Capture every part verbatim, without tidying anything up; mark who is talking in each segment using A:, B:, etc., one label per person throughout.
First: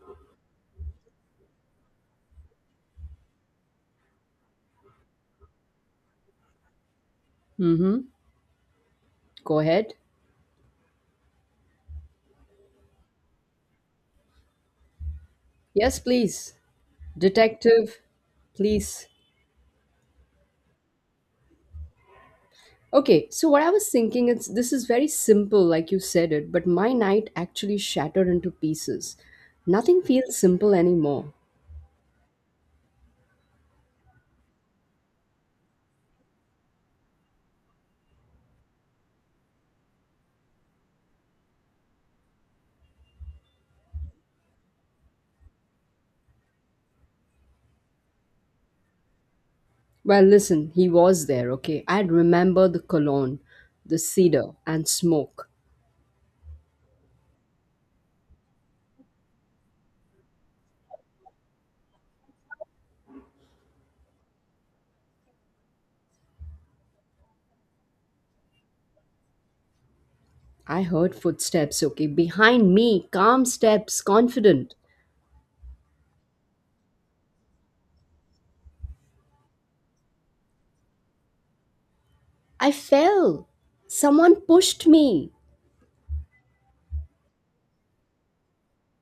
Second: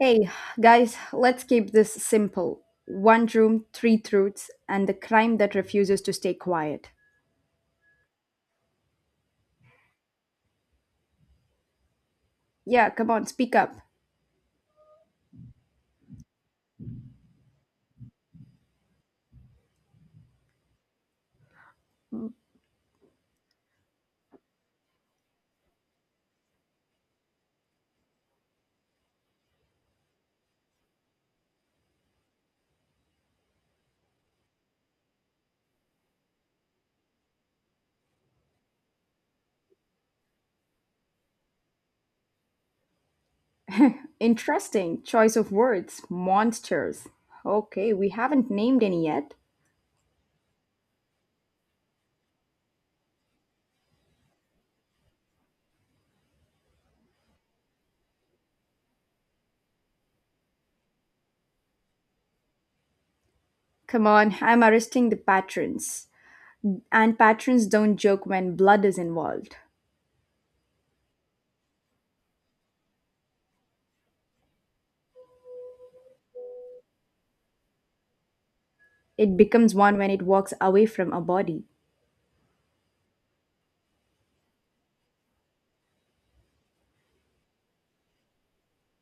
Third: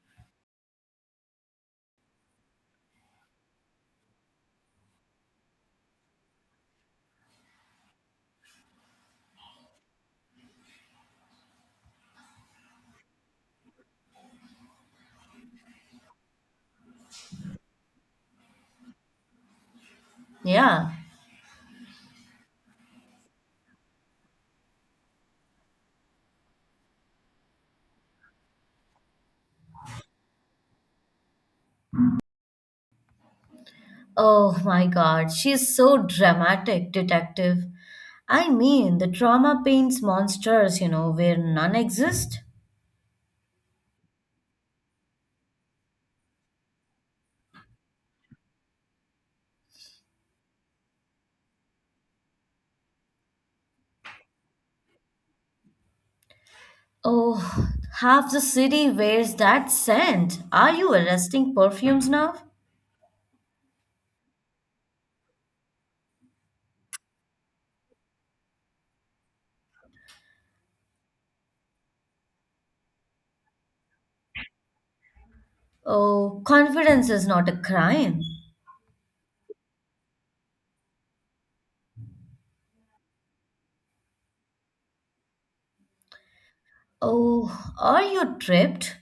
A: Hey, guys, let's keep this simple. One room, three truths, and the crime that refuses to stay quiet.
B: Mm-hmm. Go ahead.
A: Yeah, come on, speak up.
B: Yes, please. Detective, please.
C: Yeah.
B: Okay, so what I was thinking is this is very simple, like you said it, but my night actually shattered into pieces. Nothing feels simple anymore.
C: Oh my God, she's so dramatic, detective. I mean, the trauma paints monsters, you know, where none exist.
A: Interesting choice of words. Monsters. Okay, we haven't named any yet.
B: Well, listen, he was there, okay? I'd remember the cologne, the cedar, and smoke.
C: Oh, half the city wears that scent. Are you arresting perfumes now?
A: Come on, I'm arresting the patrons. And patrons don't joke when blood is involved.
B: I heard footsteps, okay? Behind me, calm steps, confident.
C: Oh, confidence is not a crime.
A: It becomes one when it walks away from a body.
B: I fell. Someone pushed me.
C: Oh, are you tripped?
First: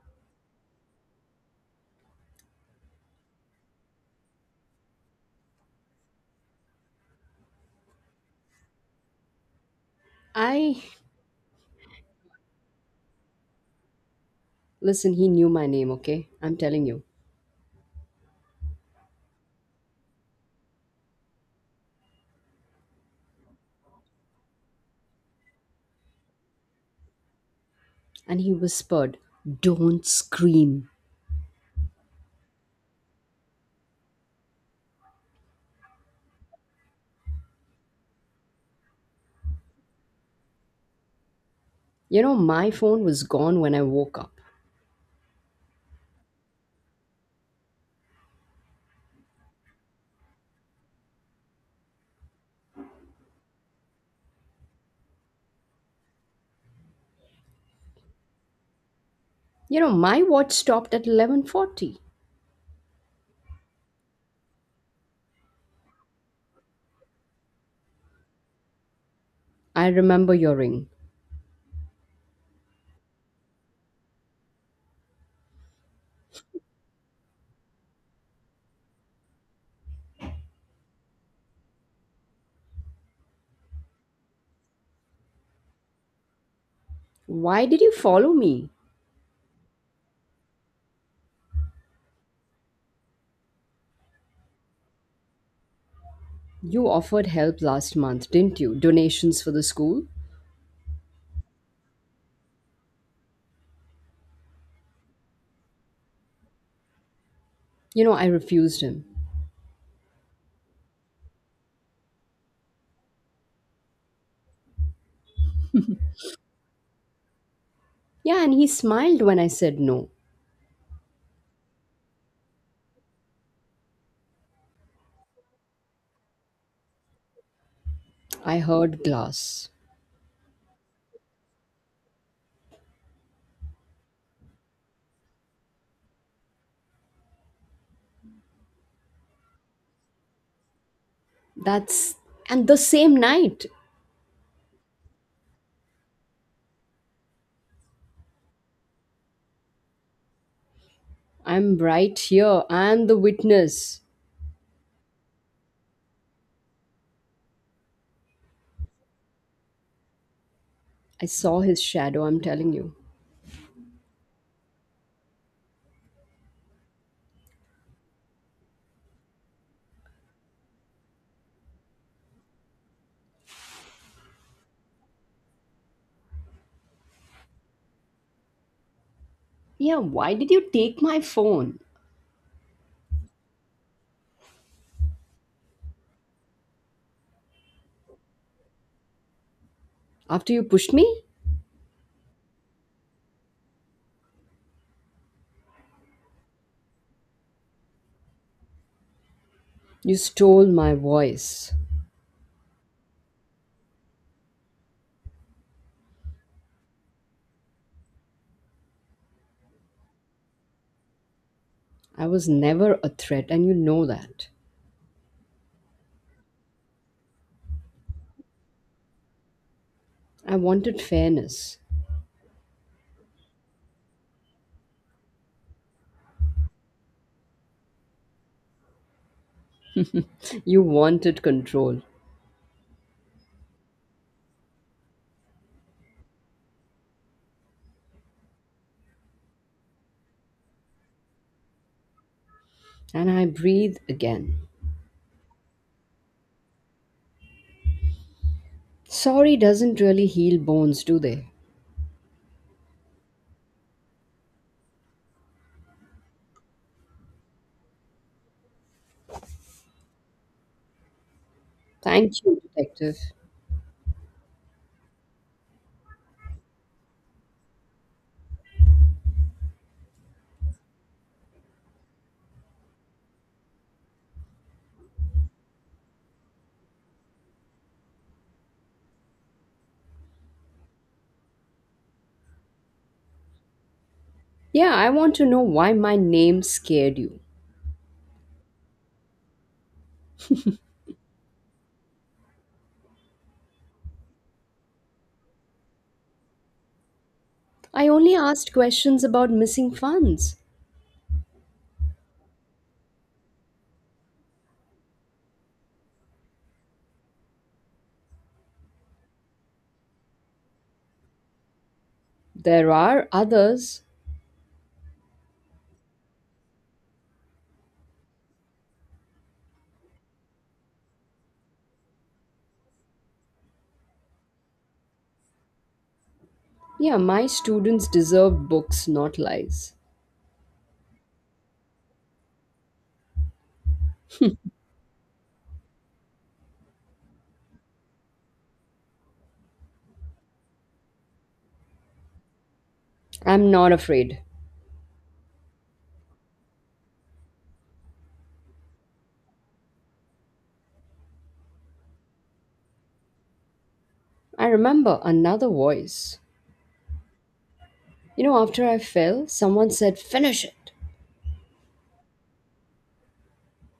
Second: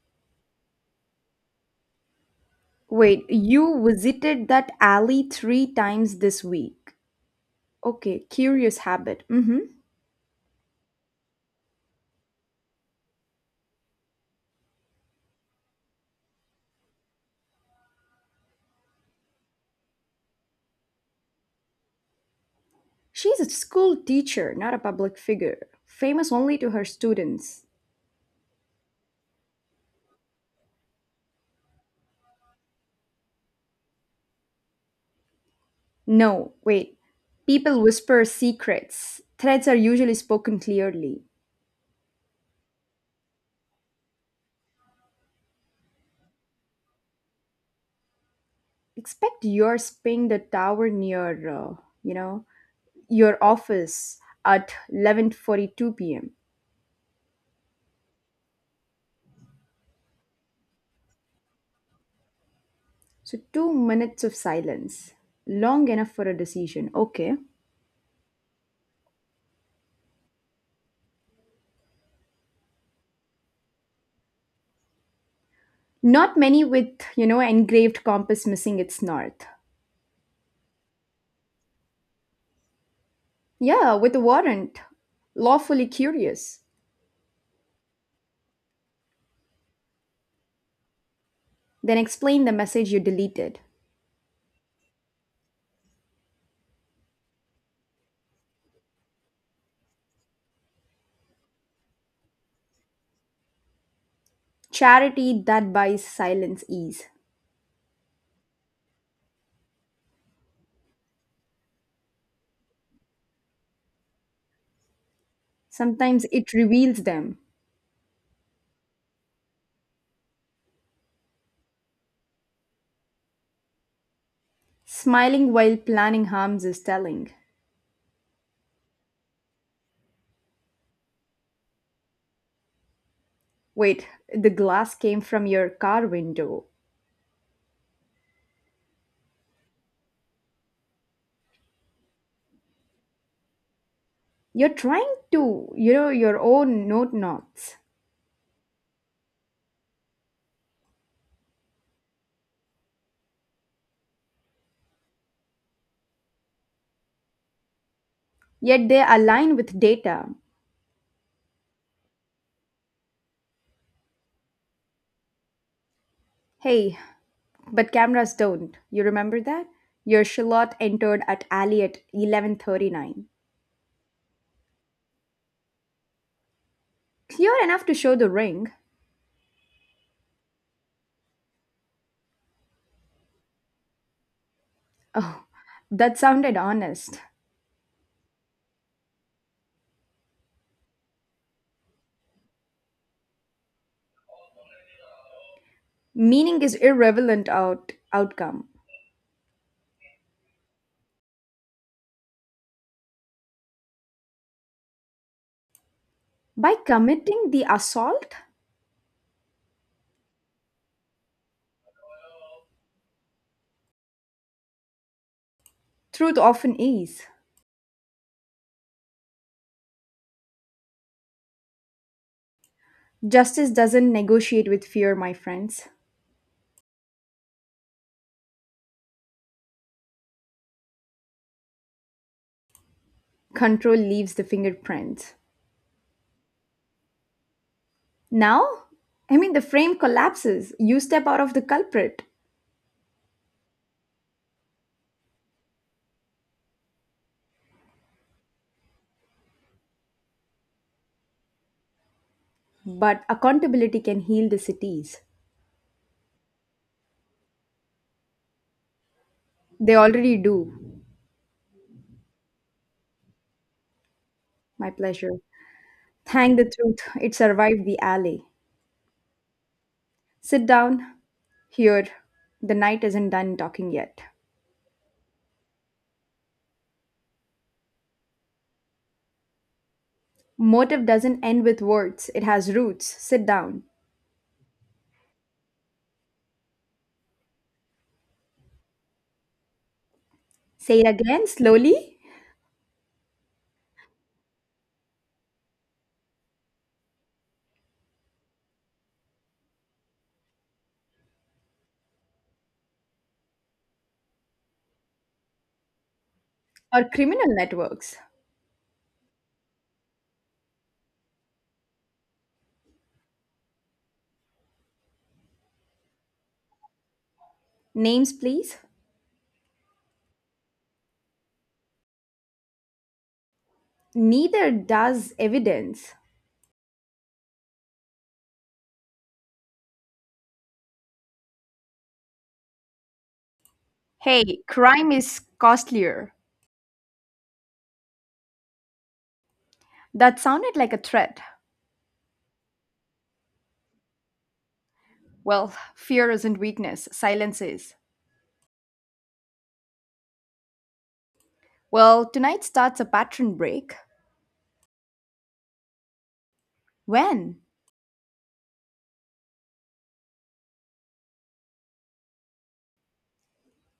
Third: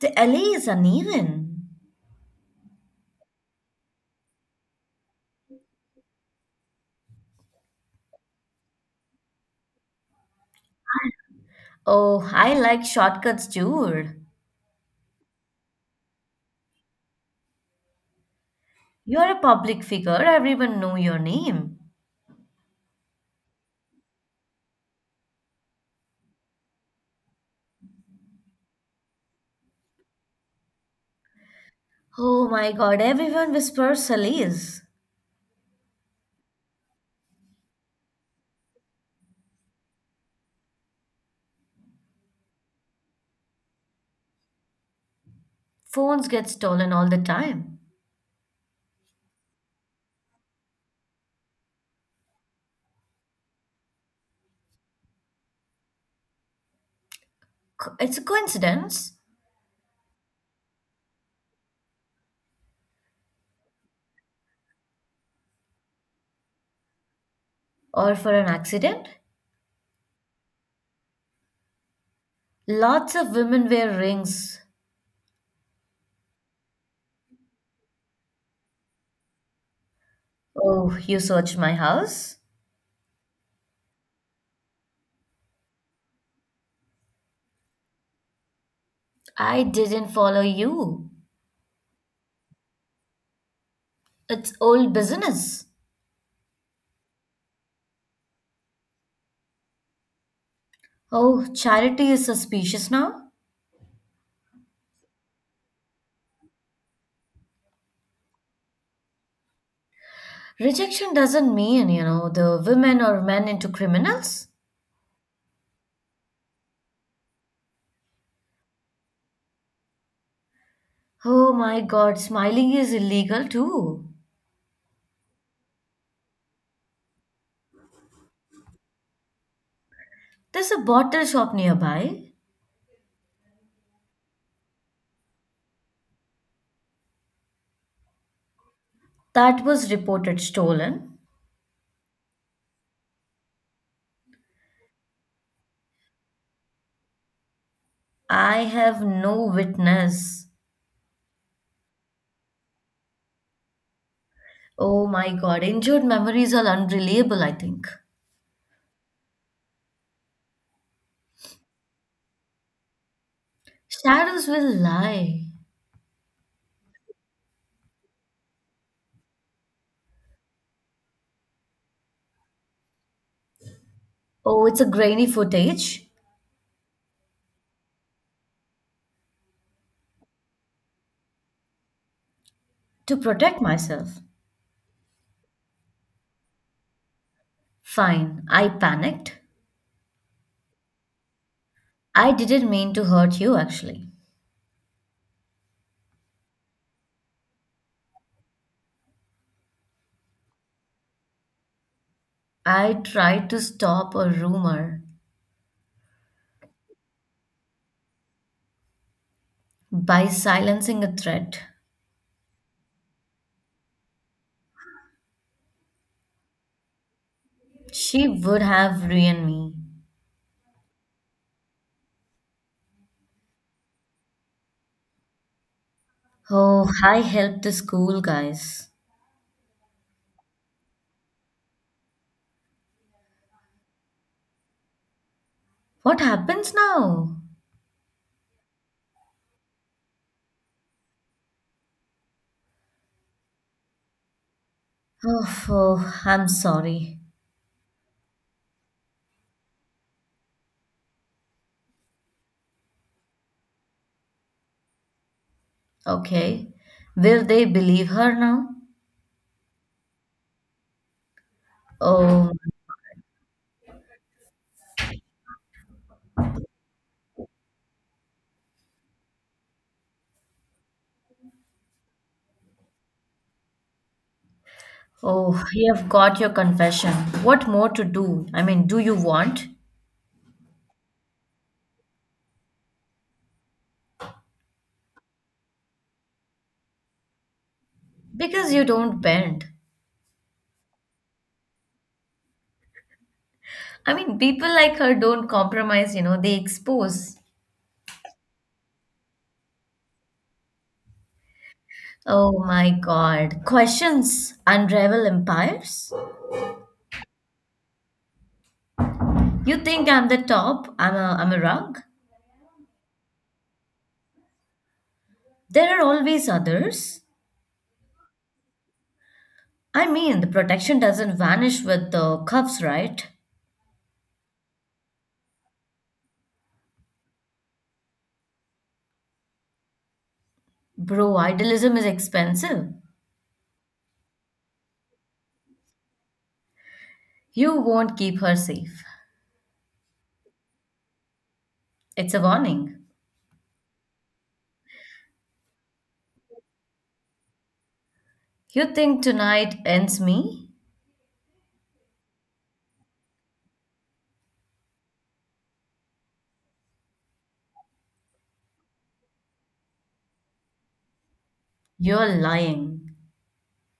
C: The alley is uneven.
A: Wait, you visited that alley three times this week. Okay, curious habit. Mm hmm.
B: I.
C: Oh, I like shortcuts, dude.
B: Listen, he knew my name, okay? I'm telling you.
C: You're a public figure, everyone know your name.
A: She's a school teacher, not a public figure, famous only to her students.
B: And he whispered, "Don't scream."
C: Oh my god, everyone whispers Sally's.
A: No, wait. People whisper secrets. Threats are usually spoken clearly.
B: You know, my phone was gone when I woke up.
C: Phones get stolen all the time.
A: Expect yours ping the tower near, uh, you know, your office at eleven forty-two p m.
C: Co- It's a coincidence
B: You know, my watch stopped at eleven forty.
A: So two minutes of silence, long enough for a decision. Okay.
C: or for an accident.
B: I remember your ring.
C: Lots of women wear rings.
A: Not many with, you know, engraved compass missing its north.
C: Oh, you searched my house?
A: Yeah, with a warrant. Lawfully curious.
B: Why did you follow me?
C: I didn't follow you.
A: Then explain the message you deleted.
C: It's old business.
B: You offered help last month, didn't you? Donations for the school?
C: Oh, charity is suspicious now?
A: Charity that buys silence ease.
B: You know, I refused him.
C: Rejection doesn't mean, you know, the women or men into criminals.
A: Sometimes it reveals them.
B: Yeah, and he smiled when I said no.
C: Oh my god, smiling is illegal too.
A: Smiling while planning harms is telling.
B: I heard glass.
C: There's a bottle shop nearby.
A: Wait, the glass came from your car window.
C: That was reported stolen.
B: That's and the same night.
A: You're trying to, you know, your own note knots.
C: I have no witness.
B: I'm right here. I'm the witness.
C: Oh my god, injured memories are unreliable, I think.
A: Yet they align with data.
B: I saw his shadow, I'm telling you.
C: Shadows will lie.
A: Hey, but cameras don't. You remember that? Your shallot entered at alley at eleven thirty-nine.
C: Oh, it's a grainy footage
A: Clear enough to show the ring.
B: Yeah, why did you take my phone?
C: to protect myself.
A: Oh, that sounded honest.
C: Fine, I panicked.
B: After you pushed me,
C: I didn't mean to hurt you, actually.
A: Meaning is irrelevant out, outcome.
B: you stole my voice.
C: I tried to stop a rumor
A: By committing the assault,
C: by silencing a threat.
B: I was never a threat, and you know that.
A: truth often is.
C: She would have ruined me.
B: I wanted fairness.
A: Justice doesn't negotiate with fear, my friends.
C: Oh, I helped the school, guys.
B: You wanted control.
A: Control leaves the fingerprints.
C: What happens now?
A: Now, I mean, the frame collapses. You step out of the culprit,
B: And I breathe again.
C: Oh, oh, I'm sorry.
B: Sorry doesn't really heal bones, do they?
A: but accountability can heal the cities.
C: Okay. Will they believe her now?
A: They already do.
B: Thank
C: Oh,
B: you, Detective.
A: My pleasure. Thank the truth, it survived the alley. Sit down. Here, the night isn't done talking yet.
C: oh, you have got your confession. What more to do? I mean, do you want?
A: Motive doesn't end with words, it has roots. Sit down.
B: Yeah, I want to know why my name scared you.
C: Because you don't bend.
A: Say it again slowly.
C: I mean, people like her don't compromise, you know, they expose.
B: I only asked questions about missing funds.
C: Oh my God. Questions unravel empires?
A: Or criminal networks.
C: You think I'm the top? I'm a, I'm a rug?
B: There are others.
C: There are always others.
A: Names, please.
C: I mean, the protection doesn't vanish with the cuffs, right?
A: Neither does evidence.
B: Yeah, my students deserve books, not lies.
C: Bro, idealism is expensive.
A: Hey, crime is costlier.
C: You won't keep her safe.
A: That sounded like a threat.
C: It's a warning.
B: I'm not afraid.
A: Well, fear isn't weakness, silence is.
C: You think tonight ends me?
A: Well, tonight starts a pattern break.
B: I remember another voice.
A: When?
B: You know, after I fell, someone said, "Finish it."
C: You're lying.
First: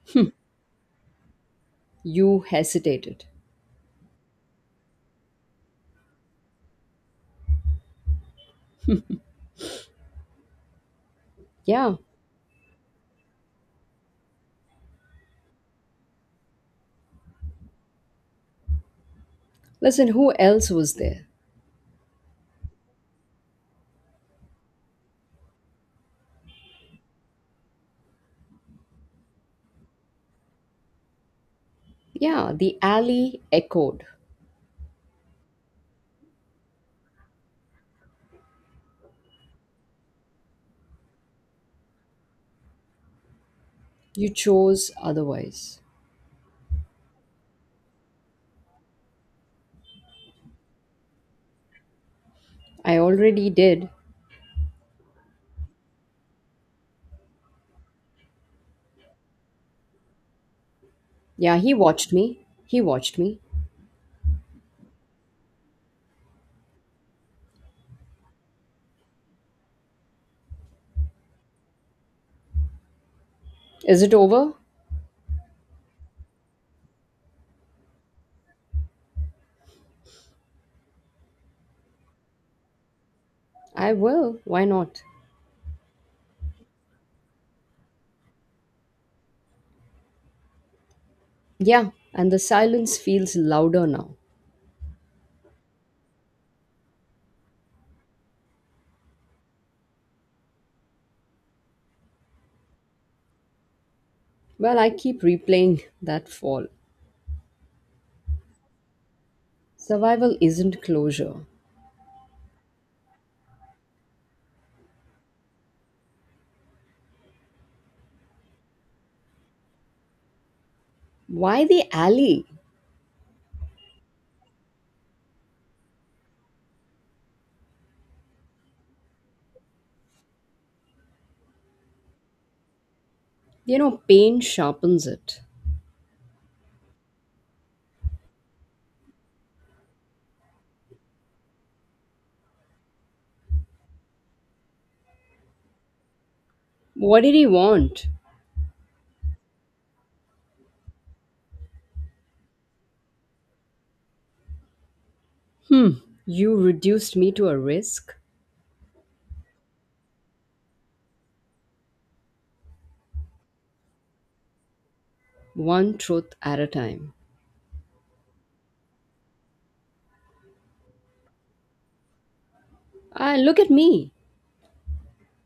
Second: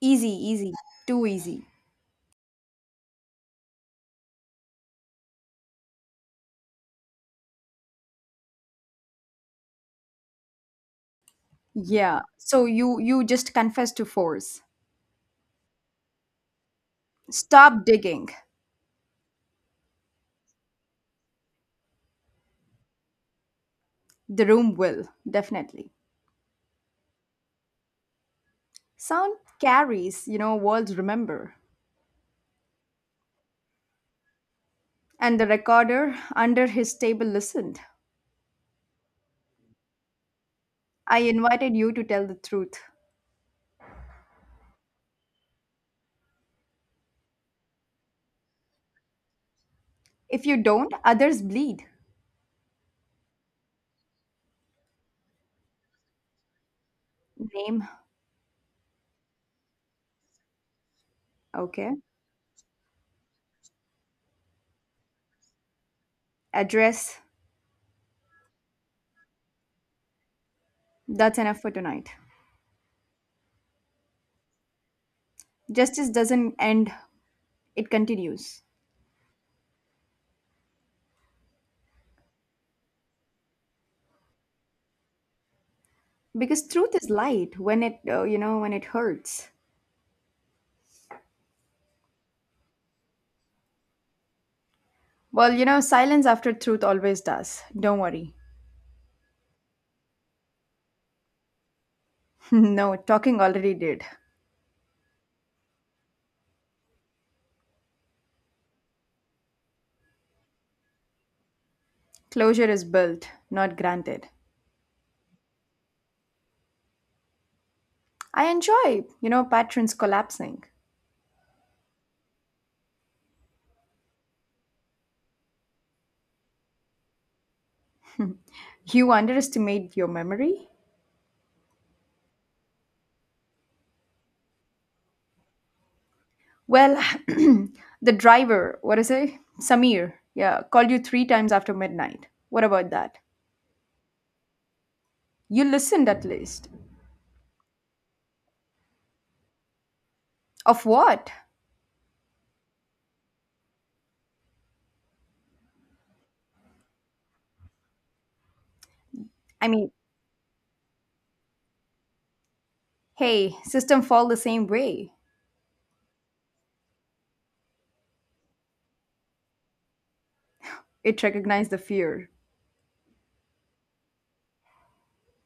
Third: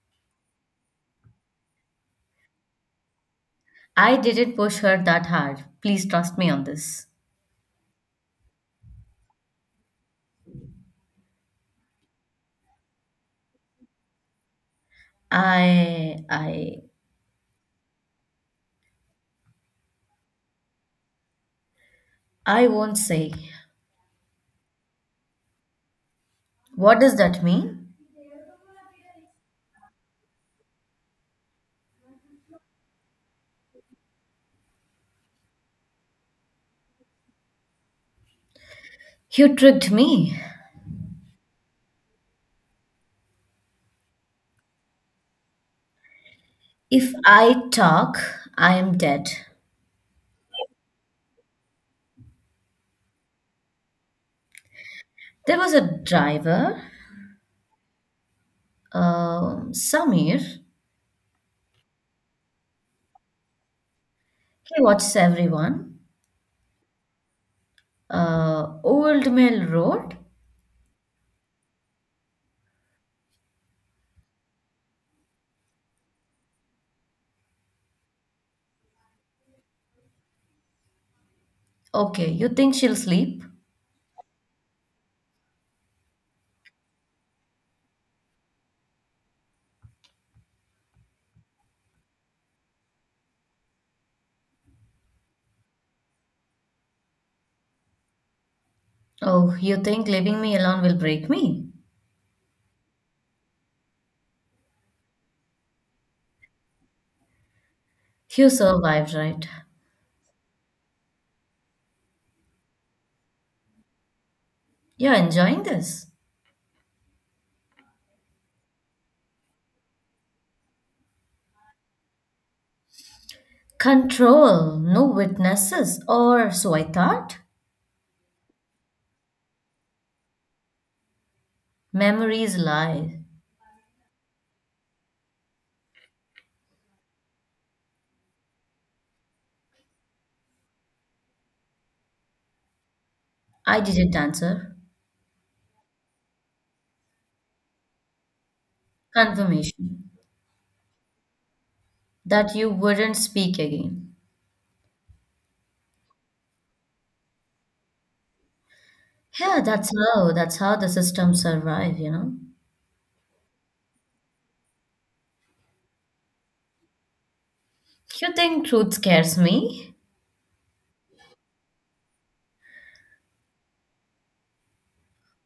A: Easy, easy. Too easy.
B: You hesitated.
C: I didn't push her that hard. Please trust me on this.
B: Yeah.
A: Yeah. So you you just confess to force.
C: I, I,
A: Stop digging.
B: Listen, who else was there?
C: I won't say.
A: The room will, definitely.
C: What does that mean?
A: Sound carries, you know, words remember.
B: Yeah, the alley echoed.
A: And the recorder under his table listened.
C: You tricked me.
A: I invited you to tell the truth.
B: You chose otherwise.
C: If I talk, I am dead.
A: If you don't, others bleed.
B: I already did.
C: There was a driver,
A: Name,
C: um, Samir. He
B: Yeah, he
A: okay.
B: watched me. He watched me.
C: watches everyone.
A: Address,
C: Uh, Old Mill Road.
A: that's enough for tonight.
B: Is it over?
A: Justice doesn't end, it continues.
C: Okay, you think she'll sleep?
B: I will. Why not?
A: Because truth is light when it, uh, you know, when it hurts.
B: Yeah, and the silence feels louder now.
A: Well, you know, silence after truth always does. Don't worry.
C: Oh, you think leaving me alone will break me?
A: No, talking already did.
B: Well, I keep replaying that fall.
C: You survived, right?
B: Survival isn't closure.
A: Closure is built, not granted.
C: You're enjoying this.
A: I enjoy, you know, patterns collapsing.
B: Why the alley?
C: Control, no witnesses, or so I thought.
A: You underestimate your memory?
C: Memories lie.
B: You know, pain sharpens it.
A: Well, the driver, what is it? Samir, yeah, called you three times after midnight. What about that?
C: I didn't answer.
A: You listened at least.
B: What did he want?
C: Confirmation
A: Of what?
C: that you wouldn't speak again.
B: Hmm, you reduced me to a risk,
C: Yeah,
A: I
C: that's
A: mean,
C: how that's how the system survive, you know.
A: hey, system fall the same way.
B: one truth at a time.
C: You think truth scares me?
A: It recognized the fear.
B: Ah, look at me.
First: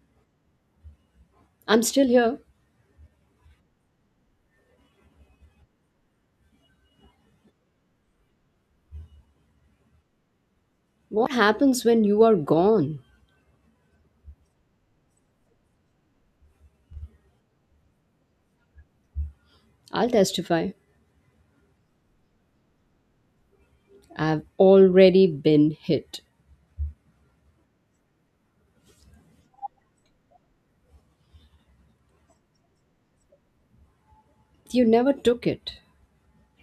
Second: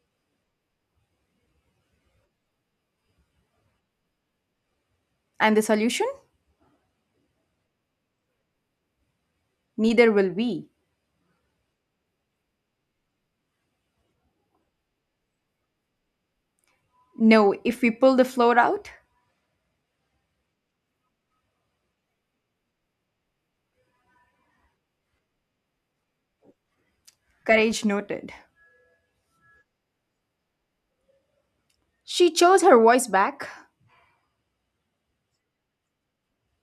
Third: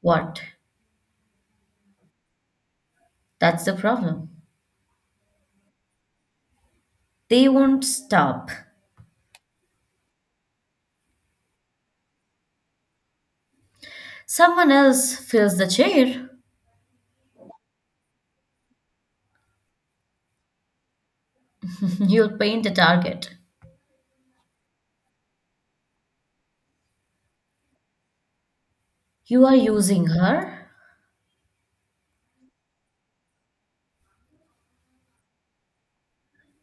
C: What?
B: I'm still here.
C: That's the problem.
A: And the solution?
C: They won't stop.
A: Neither will we.
B: What happens when you are gone?
C: Someone else fills the chair.
A: No, if we pull the floor out,
B: I'll testify.
C: You'll paint the target.
B: I've already been hit.
A: courage noted.
C: You are using her?
A: She chose her voice back
B: You never took it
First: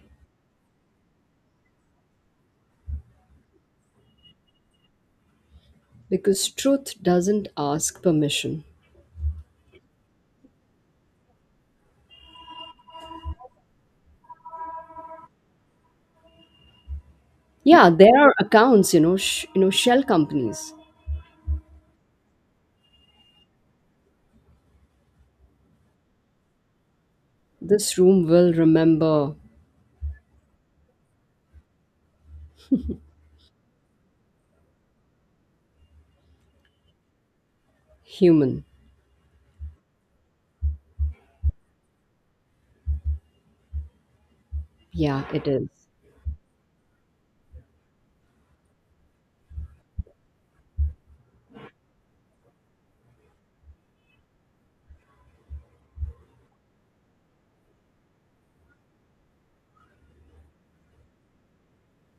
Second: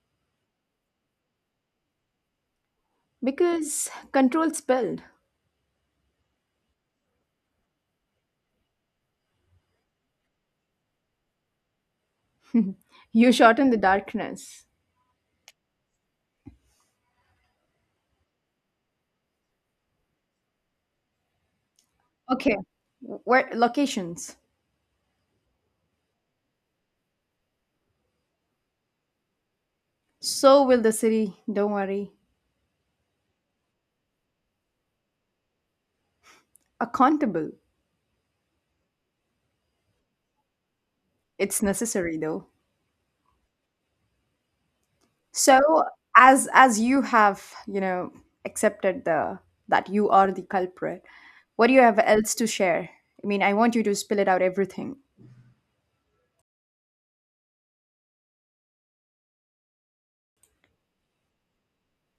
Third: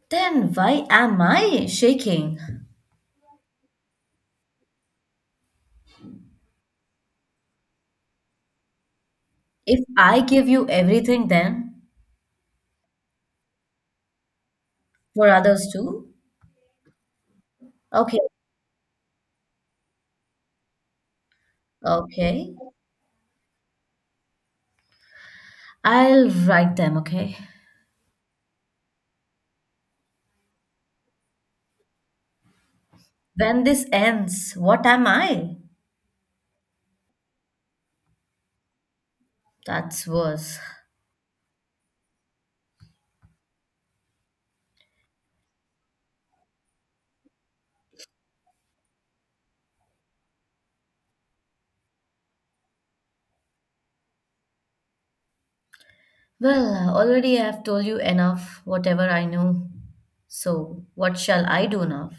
C: Then why am I shaking?
A: because control spilled.
B: because truth doesn't ask permission.
C: If I give you everything, then
A: You shot in the darkness.
C: for others too?
B: Yeah, there
C: Okay,
B: are accounts, you know, sh- you know, shell companies.
C: okay.
A: Okay. Where locations?
C: I'll write them, okay?
B: This room will remember
A: So will the city, don't worry.
C: When this ends, what am I?
A: Accountable.
B: human.
C: That's worse.
A: It's necessary though.
B: Yeah, it is.
A: So as as you have, you know, accepted the that you are the culprit, what do you have else to share? I mean, I want you to spill it out everything.
C: Well, already I have told you enough, whatever I know. So, what shall I do now?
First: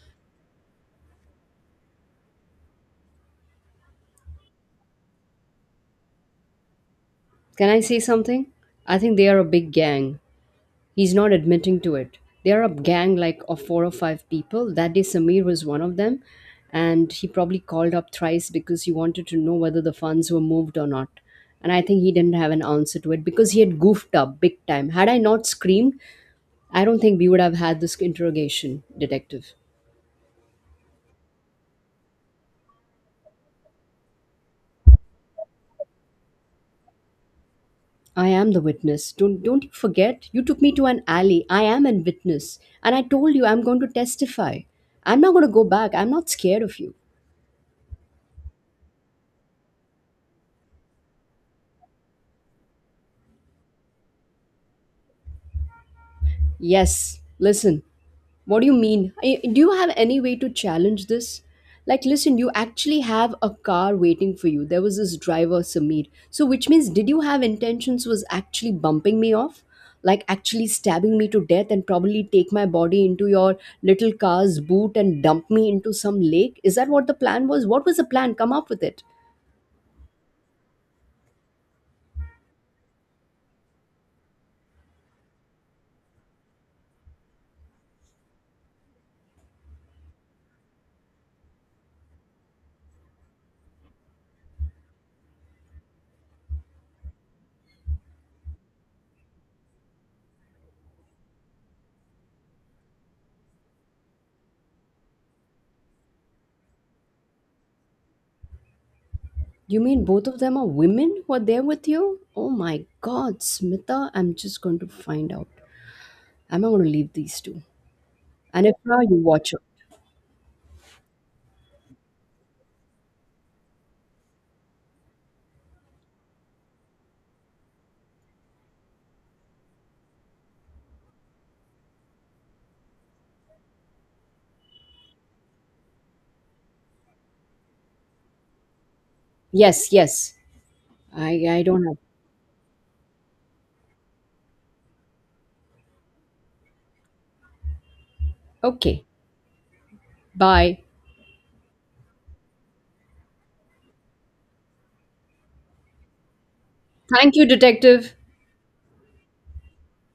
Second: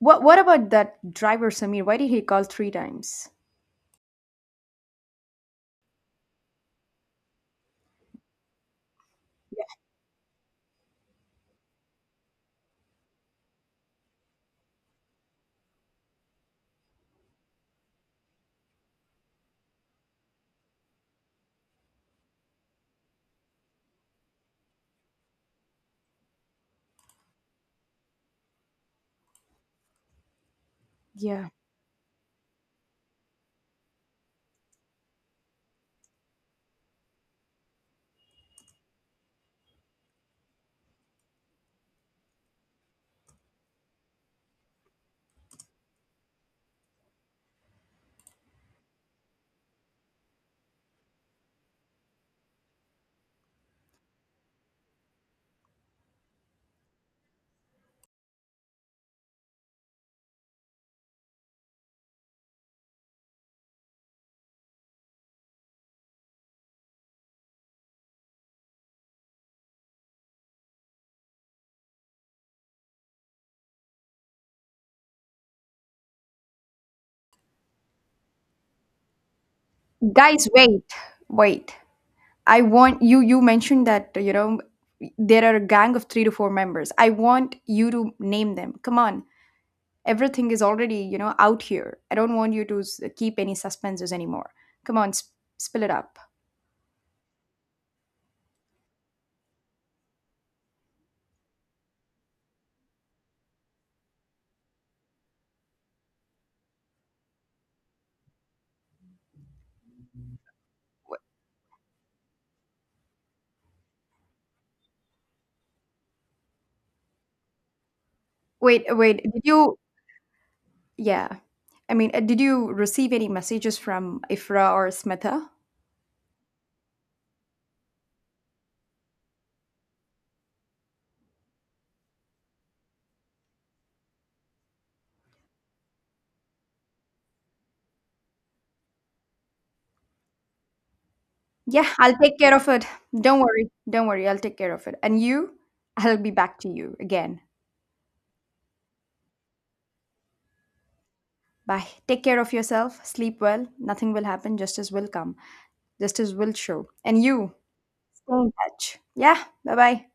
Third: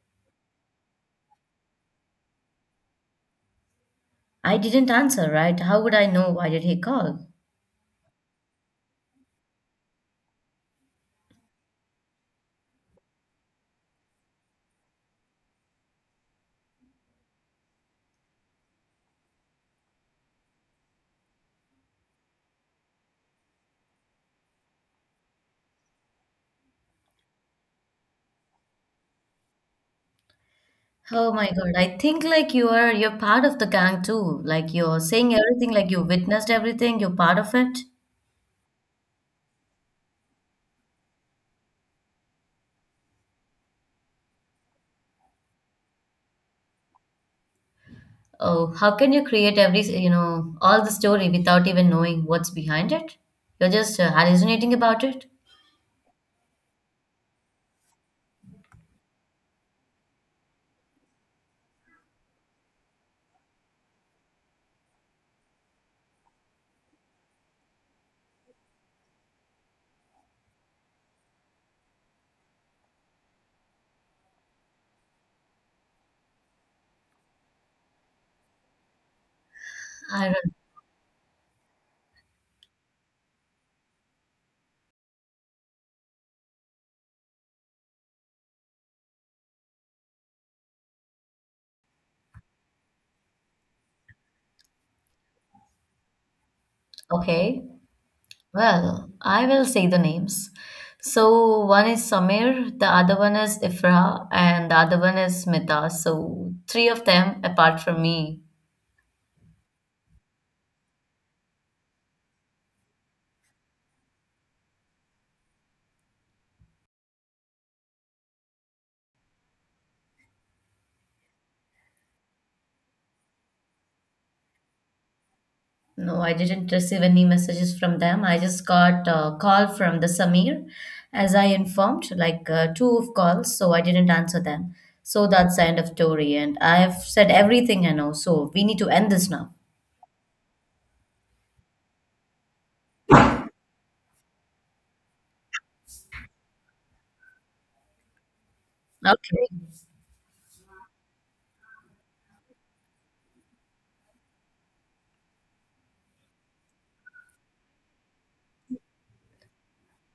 A: What what about that driver Samir? Why did he call three times?
C: I didn't answer, right? How would I know why did he call?
B: Can I say something? I think they are a big gang. He's not admitting to it. They're a gang like of four or five people. That day, Samir was one of them, and he probably called up thrice because he wanted to know whether the funds were moved or not. And I think he didn't have an answer to it because he had goofed up big time. Had I not screamed, I don't think we would have had this interrogation, detective.
C: Oh my
A: Yeah.
C: God. I think like you are you're part of the gang too. Like you're saying everything, like you witnessed everything, you're part of it.
B: I am the witness. Don't don't you forget? You took me to an alley. I am a witness, and I told you I'm going to testify. I'm not going to go back. I'm not scared of you.
C: Oh, how can you create every, you know, all the story without even knowing what's behind it? You're just uh, hallucinating about it?
B: Yes, listen. What do you mean? I- Do you have any way to challenge this? Like, listen, you actually have a car waiting for you. There was this driver, Samir. So, which means, did you have intentions was actually bumping me off? Like, actually stabbing me to death and probably take my body into your little car's boot and dump me into some lake? Is that what the plan was? What was the plan? Come up with it.
C: I
A: Guys,
C: don't.
A: wait. Wait. I want you you mentioned that you know there are a gang of three to four members. I want you to name them. Come on. Everything is already, you know, out here. I don't want you to s- keep any suspenses anymore. Come on, sp- spill it up.
C: Okay. Well, I will say the names. So one is Samir, the other one is Ifra, and the other one is Smita. So three of them apart from me.
B: You mean both of them are women who are there with you? Oh my god, Smita, I'm just going to find out. I'm not going to leave these two.
A: Wait,
B: Anitra, you
A: wait. Did
B: watch it.
A: you yeah. I mean, uh, did you receive any messages from Ifra or Smitha?
C: No, I didn't receive any messages from them. I just got a call from the Samir, as I informed, like uh, two of calls, so I didn't answer them. So that's the end of story, and I have said everything I know. So we need to end this now.
B: Yes, yes. I I don't
A: Yeah,
B: have.
A: I'll take care of it. Don't worry. Don't worry. I'll take care of it. And you, I'll be back to you again.
B: Okay.
C: Okay.
B: Bye.
A: Bye. Take care of yourself. Sleep well. Nothing will happen. Justice will come. Just as will show. And
B: Thank you,
A: you,
B: detective.
A: stay in touch. Yeah, bye bye.